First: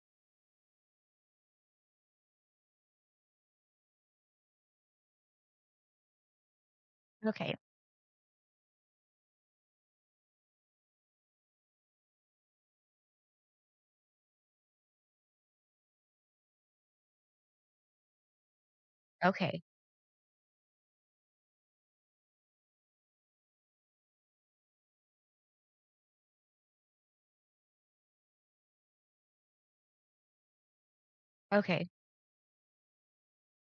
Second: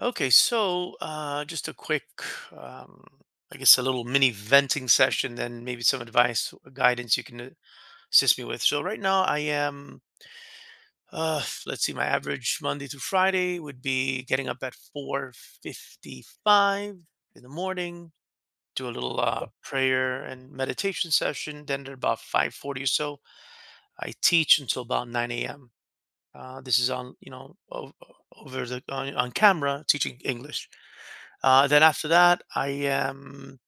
Okay, so just a quick, um, I guess, a little mini venting session, then maybe some advice, guidance you can Okay, assist me with. So right now, I am, let's see, my average Monday through Friday would be getting up at 4:55 in the morning, do a little okay, okay, prayer and meditation session. Then at about 5:40 or so, I teach until about 9 a.m. This is on, you know, o- over the on camera teaching English. Then okay, after that, I am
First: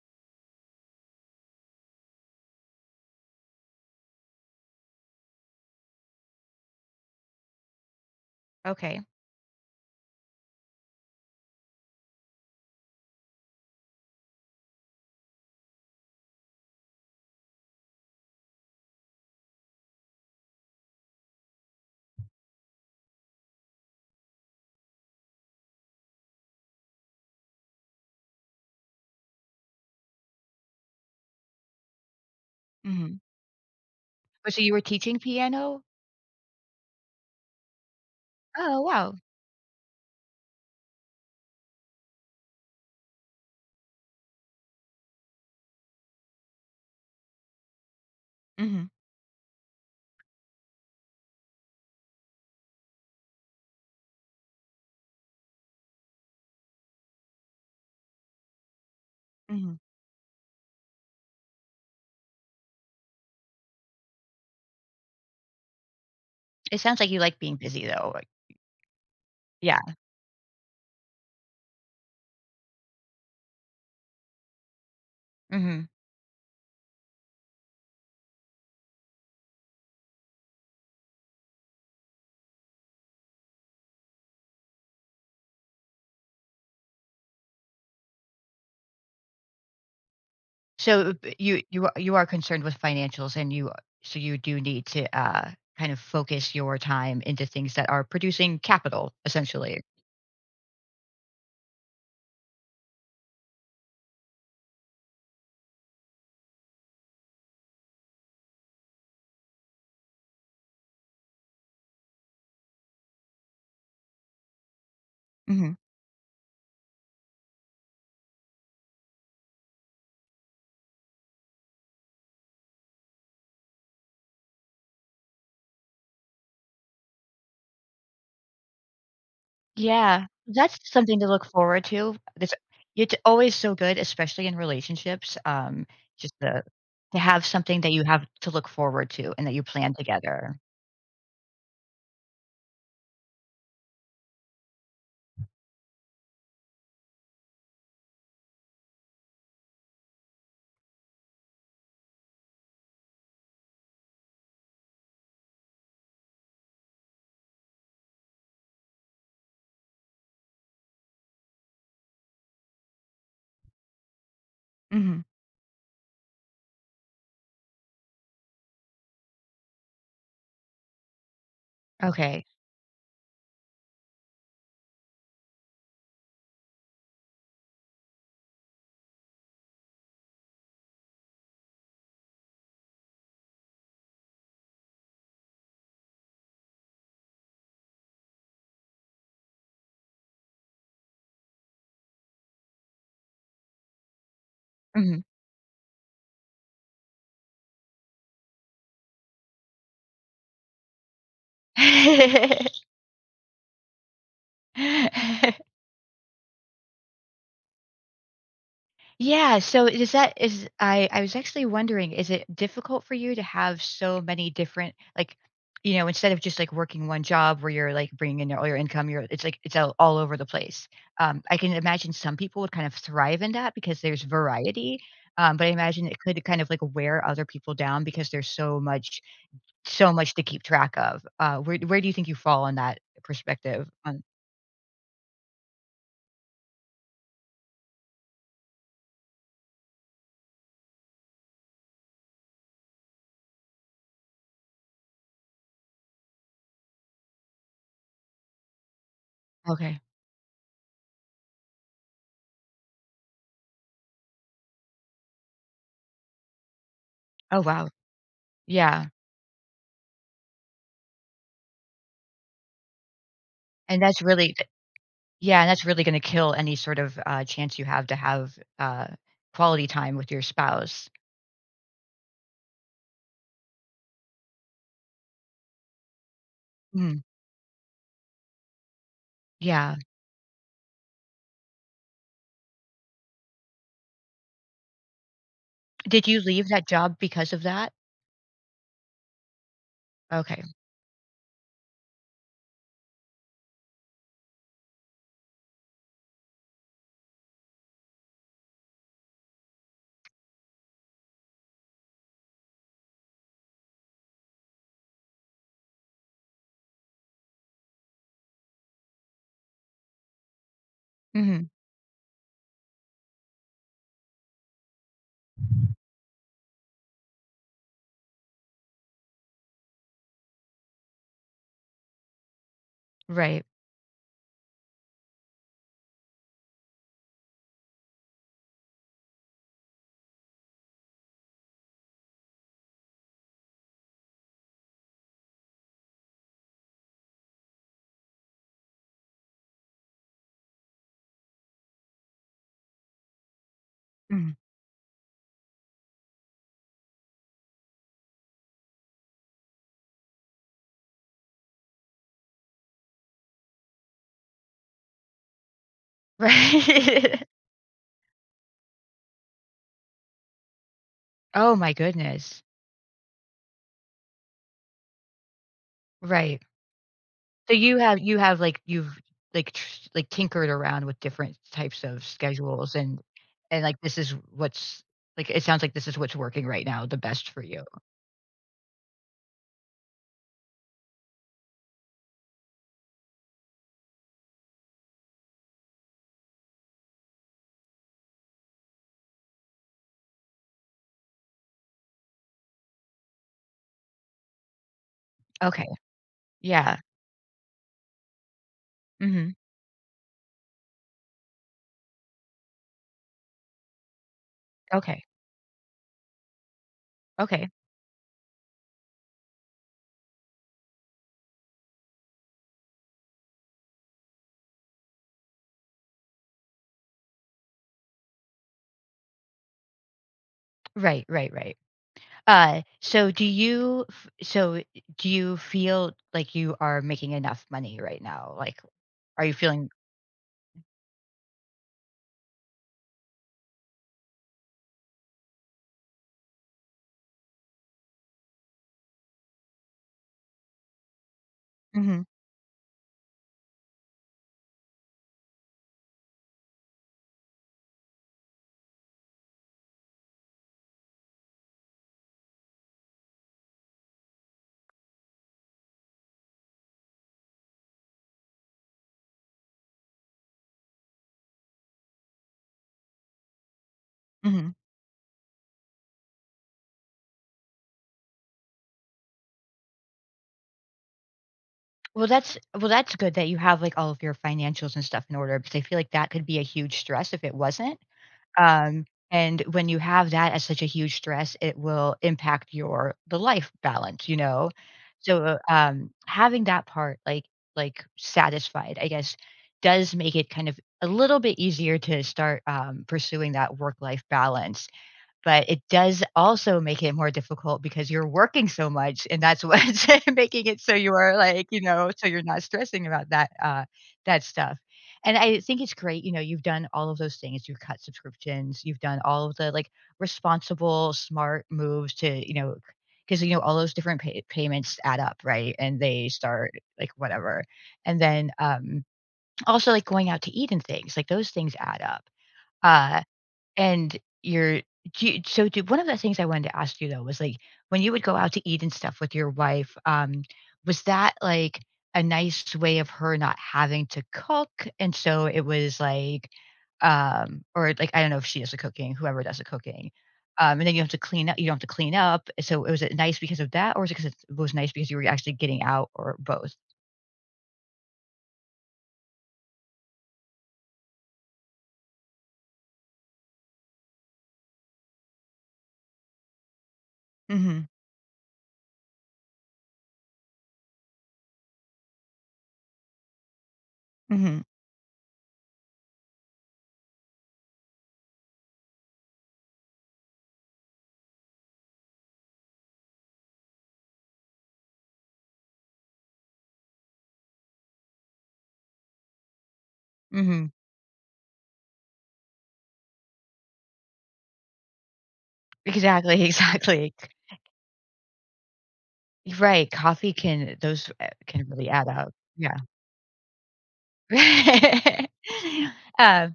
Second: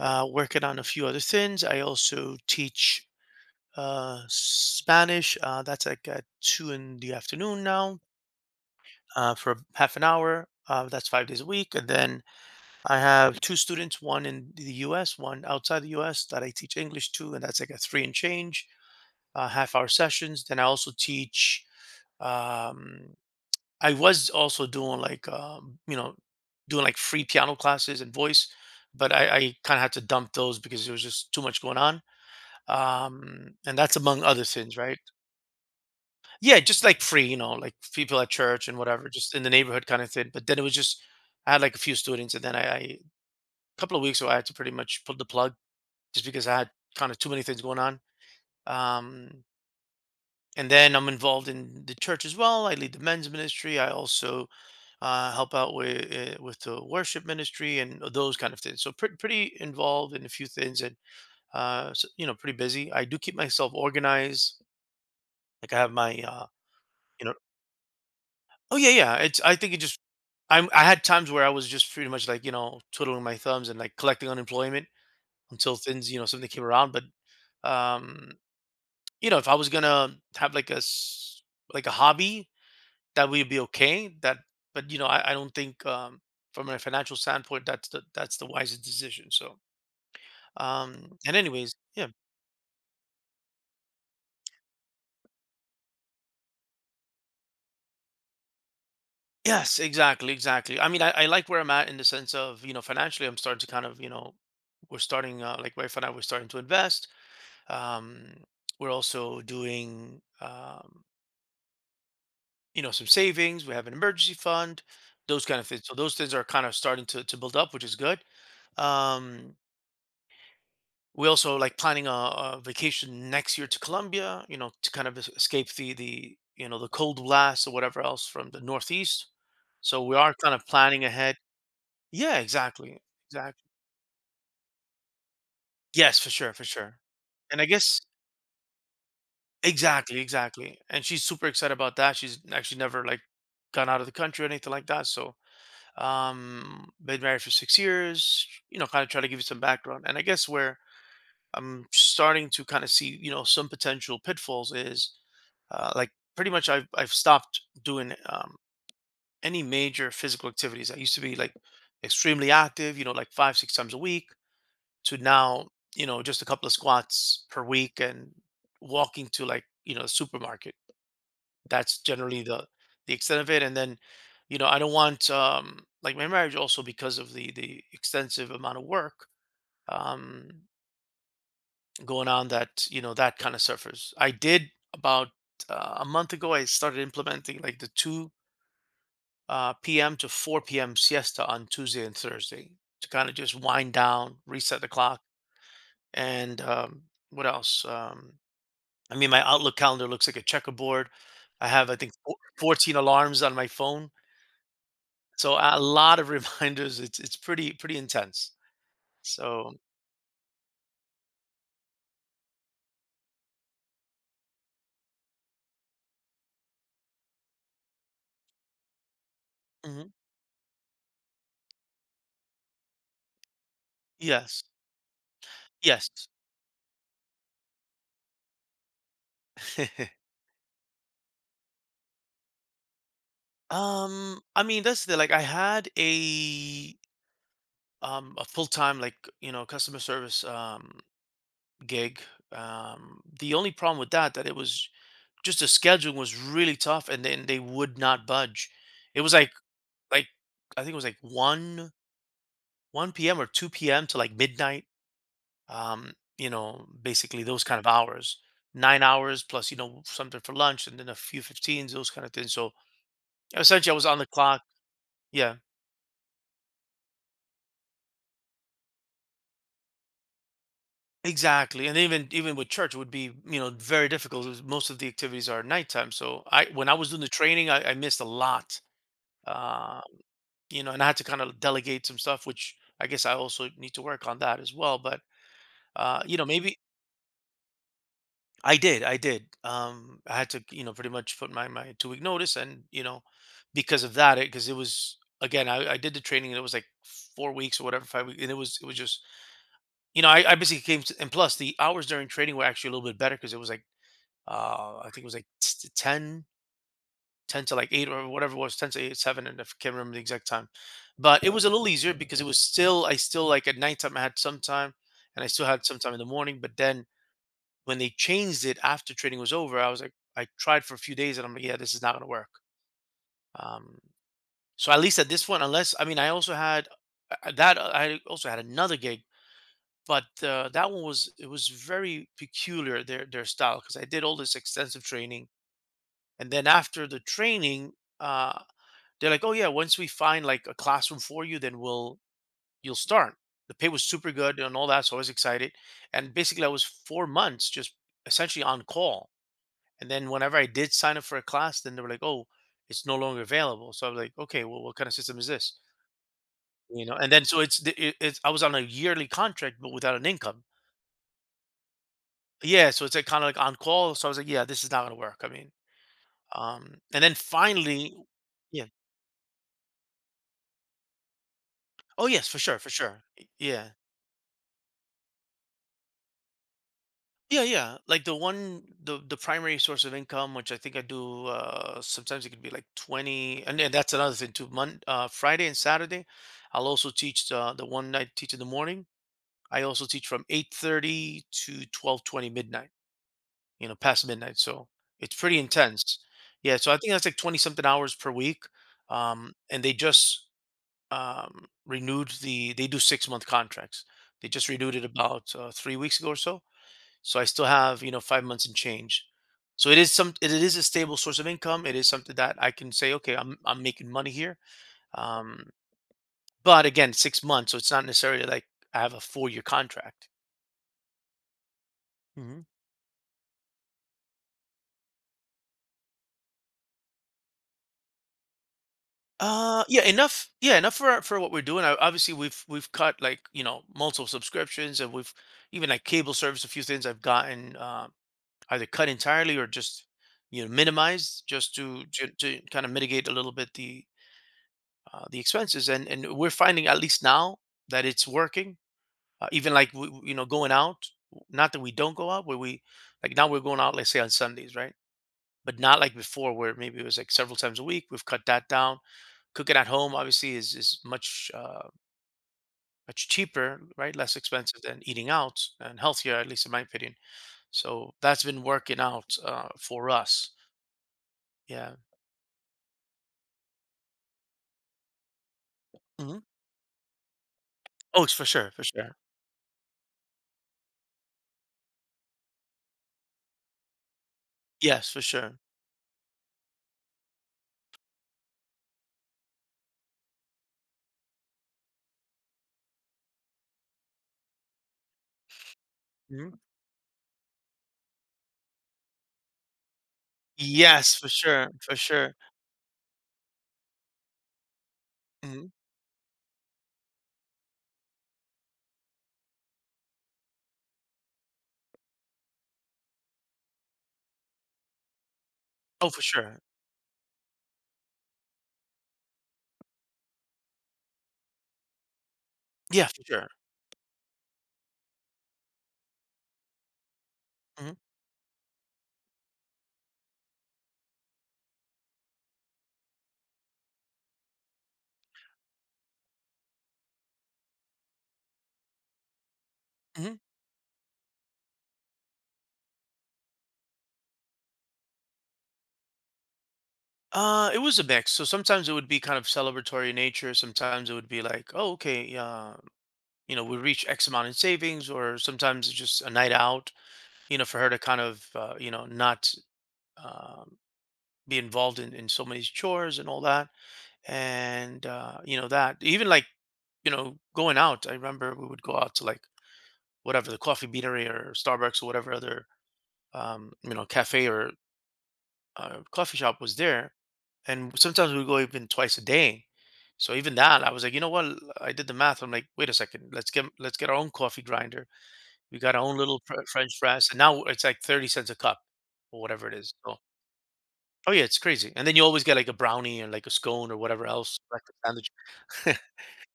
working on a few other things. I also teach Spanish. That's like at 2 in the afternoon now, okay, for half an hour. That's 5 days a week. And then I have two students, one in the US, one outside the US that I teach English to. And that's like a three and change, half hour sessions. Then I also teach. Um, I was also doing like free piano classes and voice, but I kind of had to dump those because there was just too much going on. mhm. And that's among other So you things, were right? teaching piano? Yeah, just like free, like people at church and Oh, whatever, wow. just in the neighborhood kind of thing. But then it was just I had like a few students, and then I a couple of weeks ago I had to pretty much pull the plug just because I had kind of too many things going on. Mhm, Um, and then I'm involved in the church as well. I lead the men's ministry. I also help out with the worship ministry and those kind of things. So pretty mhm. involved in a few things. And so, you know, pretty busy. I do keep myself organized. Like I have my It sounds like you you know. like being busy though, like Oh yeah, yeah. It's, I think it yeah, just, I had times where I was just pretty much like, twiddling my thumbs and like collecting unemployment until mhm. things, something came around. But um, you know, if I was gonna have like a hobby, that will be okay. That, but you know, I don't think, from a financial standpoint, that's the wisest decision. So, So, b and you anyways, you are yeah. you are concerned with financials and you so you do need to, kind of focus your time into things that are producing capital, Yes, essentially. exactly, exactly. I mean, I like where I'm at in the sense of, you know, financially, I'm starting to kind of, you know, we're starting, like wife and I, we're starting to invest. Um, we're also doing, some savings. We have an emergency fund, those kind of Mhm. things. So those things are kind of starting to build up, which is good. Um, we also like planning a vacation next year to Colombia, you know, to kind of escape the you know the cold blast or whatever else from the Northeast. So we Yeah, are kind of that's planning something to ahead. look forward to. Yeah, This exactly, It's always exactly. so good, especially in relationships, Yes, for just sure, the for sure. to have And I something that guess you have to look forward to and that you plan Exactly, together. exactly. And she's super excited about that. She's actually never like gone out of the country or anything like that. So, been married for 6 years. You know, kind of try to give you some background. And I guess where I'm starting to kind of see, you know, some potential pitfalls is, like pretty much I've stopped doing, any major physical activities. I used to be like extremely active, you know, like five, six times a week. To Mhm. now, you know, just a couple of squats per week and walking to, like, the supermarket. That's generally Okay. the extent of it. And then, you know, I don't want, like my marriage also, because of the extensive amount of work, um, going on, that, you know, that kind of suffers. I did about, a month ago, I started implementing like the 2, p.m. to 4 p.m. siesta on Tuesday and Thursday to kind of just wind down, reset the clock. Mhm. And, what else? I mean, my Outlook calendar looks like a checkerboard. I have, I think, 14 alarms on my phone, so a lot of reminders. It's pretty intense. Yeah, So so is that is I was actually wondering, is it difficult for you to have so many different like, you know, instead of just like working one job where you're like bringing in all your income, you're it's like it's mhm. all over the place. I can imagine some people would kind of thrive in that because there's Yes, variety. But I imagine yes. it could kind of like wear other people down because there's so much, so much to keep track of. Where do you think you fall on that perspective? On I mean, that's the, like, I had a full-time, like, you know, customer service, gig. The only problem with that it was just the scheduling was really tough, and then they would not budge. It was like okay, like I think it was like one p.m. or 2 p.m. to like midnight. Um, you know, basically oh those kind of wow, hours, nine yeah, hours plus, you know, something for lunch, and then a few fifteens, those kind of things. So essentially, I and was on that's the really clock. Yeah, Yeah, and that's really gonna kill any sort of, chance you have to have, quality time with your spouse. exactly. And even with church, it would be, you know, very difficult, 'cause most of the activities are at nighttime. So I when I was Mm, doing the training, I missed a lot. yeah. Um, you know, and I had to kind of delegate some stuff, which I guess I also need to work on that as well. But Did you you know, leave maybe. that job because of that? I did, I did. I had to, Okay. you know, pretty much put my 2 week notice, and, you know, because of that, 'cause it was again, I did the training, and it was like 4 weeks or whatever, 5 weeks, and it was just, you know, I basically came to. And plus the hours during training were actually a little bit better, because it was like, I think it was like t- ten 10 to like 8, or whatever, it was 10 to 8, 7, and I can't remember the exact time. But it was Mhm. a little easier because it was still I still, like, at nighttime I had some time, and I still had some time in the morning. But then when they changed it after training was over, I was like, I tried for a few days, and I'm like, yeah, this is not going to work. Right. um, so at least at this point, unless, I mean, I also had another gig. But that one was, it was very peculiar, their style, because I did all this extensive training. And then after the training, uh, they're like, "Oh yeah, once we find like a classroom for you, then we'll you'll start." The pay was super Mhm. good and all that, so I was excited. And basically, I was 4 months just essentially on call. And then whenever I did sign up for a class, then they were like, "Oh, it's no longer available." So I was like, "Okay, well, what kind of system is this?" You know. And then Right. so it's the- it, it's I was on a yearly contract but without an income. Oh my goodness. Yeah, so it's like kind of like on call. So I was like, "Yeah, this is not gonna work." I mean, Right. And then So finally, yeah. you've, like, tr like, tinkered around with different types of Oh yes, for sure, for schedules and sure. Yeah. like, this is what's like, it sounds like this is what's working right now the best for Yeah, you. yeah. Like the one, the primary source of income, which I think I do. Sometimes it could be like 20, and then that's another thing too. Friday and Saturday, I'll also teach the one night teach in the morning. I also teach from 8:30 to 12:20 midnight. You know, past midnight, so it's pretty Okay. intense. Yeah, so I Yeah. think that's like 20 something hours per week. Mhm. And they just renewed They do 6 month contracts. They just renewed it Okay. about, 3 weeks ago or so. So I still Okay. have, you know, 5 months and change. So it is a stable source of income. It is something that I can say, okay, I'm making money here. Um, but again, 6 months, so it's not necessarily like I have a 4 year contract. Right, right, right. Hmm. So do you feel like you are making enough money right now? Like, are you feeling Yeah, enough. Yeah, enough for what we're doing. Obviously, we've cut, like, you know, multiple subscriptions, and we've even, like, cable service. A few things I've gotten, either cut entirely or just, you know, minimized, just to Mhm, to, to kind of mitigate a little bit the, expenses. And we're finding at least now that it's working, even like, you know, going out. Not that we don't go out, where we, like, now we're going out, let's say, on Sundays, right. But not like before, where maybe it was like several times a week. We've cut that down. Cooking at home obviously is much, much cheaper, right, less mhm. expensive than eating out, and healthier, at least in my opinion. So that's been working out, for us. Yeah. Well, that's good that you have, like, all of your financials and stuff in order because I feel like that Hmm. could be a huge stress if it wasn't. Oh, it's for sure, for sure. And when you have that as such a huge stress, it will impact your the life balance, you know? Yes, for So, sure. Having that part, like, satisfied, I guess, does make it kind of a little bit easier to start, pursuing that work-life balance. But it does Mhm. also make it more difficult because you're working so much, and that's what's making it so you Yes, for are, like, sure, you for know, so sure. you're not stressing about that, that stuff. And I think it's great, you know, you've done all of those things. You've cut subscriptions, you've done all of the, like, responsible, smart moves to, you know, because you know, all those different payments add up, right? And Oh, for they sure. start, like, whatever. And then, also, like, going out to eat and things, like, those things add up. Yeah, Uh for sure. and you're do you so do one of the things I wanted to ask you, though, was, like, Mhm, when you would go out to eat and stuff with your wife, was that, like, a nice way of her not having to cook? And so it was, like, or, like, I don't know if she does the cooking, whoever does the cooking, mhm. And then you don't have to clean up, so it nice because of that, or was it because it was nice because you were actually getting out, or both? It was a mix. So sometimes it would be kind of celebratory in nature. Sometimes it would be like, oh, okay, you know, we reach X amount in savings, or sometimes it's just a night out, you know, for Mhm, her to kind of, you know, not, um, be involved in so many chores and all that. mhm, And, you know, that even like, you know, going out, I remember we would go out to like whatever the coffee beanery or Starbucks or whatever other, you know, cafe or, coffee shop was there, and sometimes we go even twice a day. So even mhm. that, I was like, you know what? I did the math. I'm like, wait a second, let's get our own coffee grinder. We got our own little Exactly, French exactly. press, and now it's like 30 cents a cup or whatever it Right, is. So. coffee can those, Oh yeah, it's can really crazy. And add then you up. always get like a Yeah. brownie and like a scone or whatever else, like a sandwich. Uh,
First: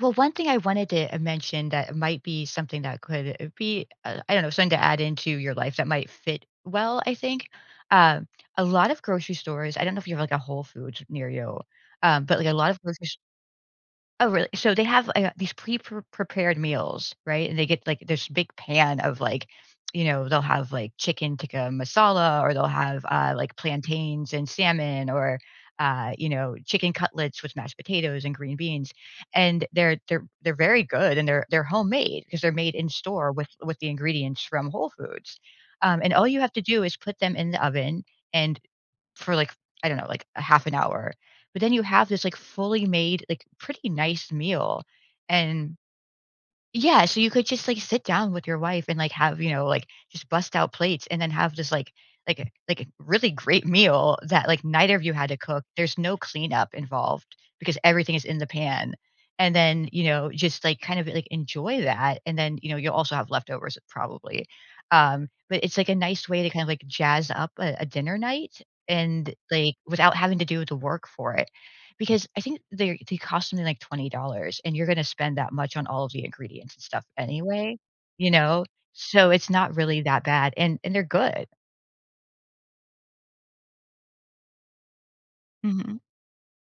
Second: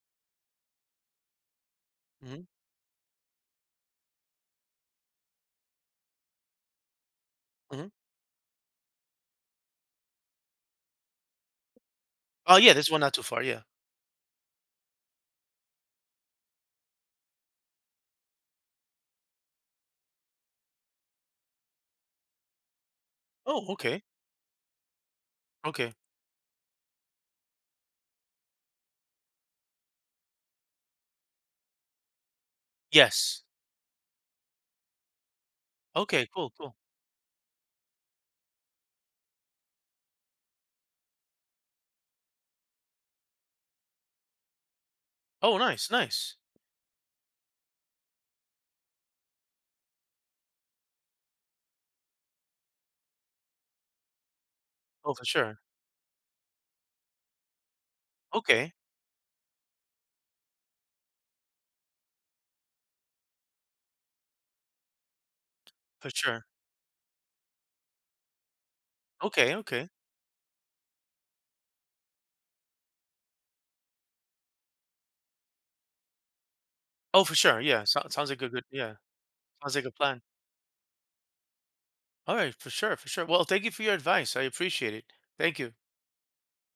well, one thing I wanted to, mention that might Mm-hmm. be something that could, be, I don't know, something to add into your life that might fit well, I think. Hmm. Um, a lot of grocery stores I don't know if you have, like, a Whole Foods near you, but, like, a Oh lot yeah, of this one grocery not too far. Yeah. Oh, really? So they have, these prepared meals, right? And they get, like, this big pan of, like, you know, they'll have, like, chicken tikka masala, or they'll have, like, Oh, okay, plantains and salmon, or, okay. You know, chicken cutlets with mashed potatoes and green beans, and they're they're very good, and they're are homemade because 'cause they're made in store Yes. with the ingredients from Whole Foods, and all Okay. you Cool. have to Cool. do is put them in the oven and for like, I don't know, like a half an hour. But then you have this like fully made, like pretty nice meal. Oh, And nice, nice. yeah, so you could just, like, sit down with your wife and, like, have, you know, like, just bust out plates and then have this, like like really great meal that, like, neither of you Oh, for had to sure. cook. There's no cleanup involved because everything is in the Okay, pan, and then, you know, just, like, kind of, like, enjoy that, and then, you know, you'll also have leftovers probably, but it's, like, a for nice way sure. to kind of, like, jazz up a dinner night and, Okay. like, Okay. without having to do the work for it. Because I think they cost something like $20 and you're gonna spend that much on all of the ingredients and stuff Oh, for sure. anyway, Yeah. So, you sounds like a know? good, yeah. So, it's Sounds not like a really plan. that bad, and they're good. All right. For sure. For sure. Well, thank you for your advice. I appreciate it. Thank you. Mhm.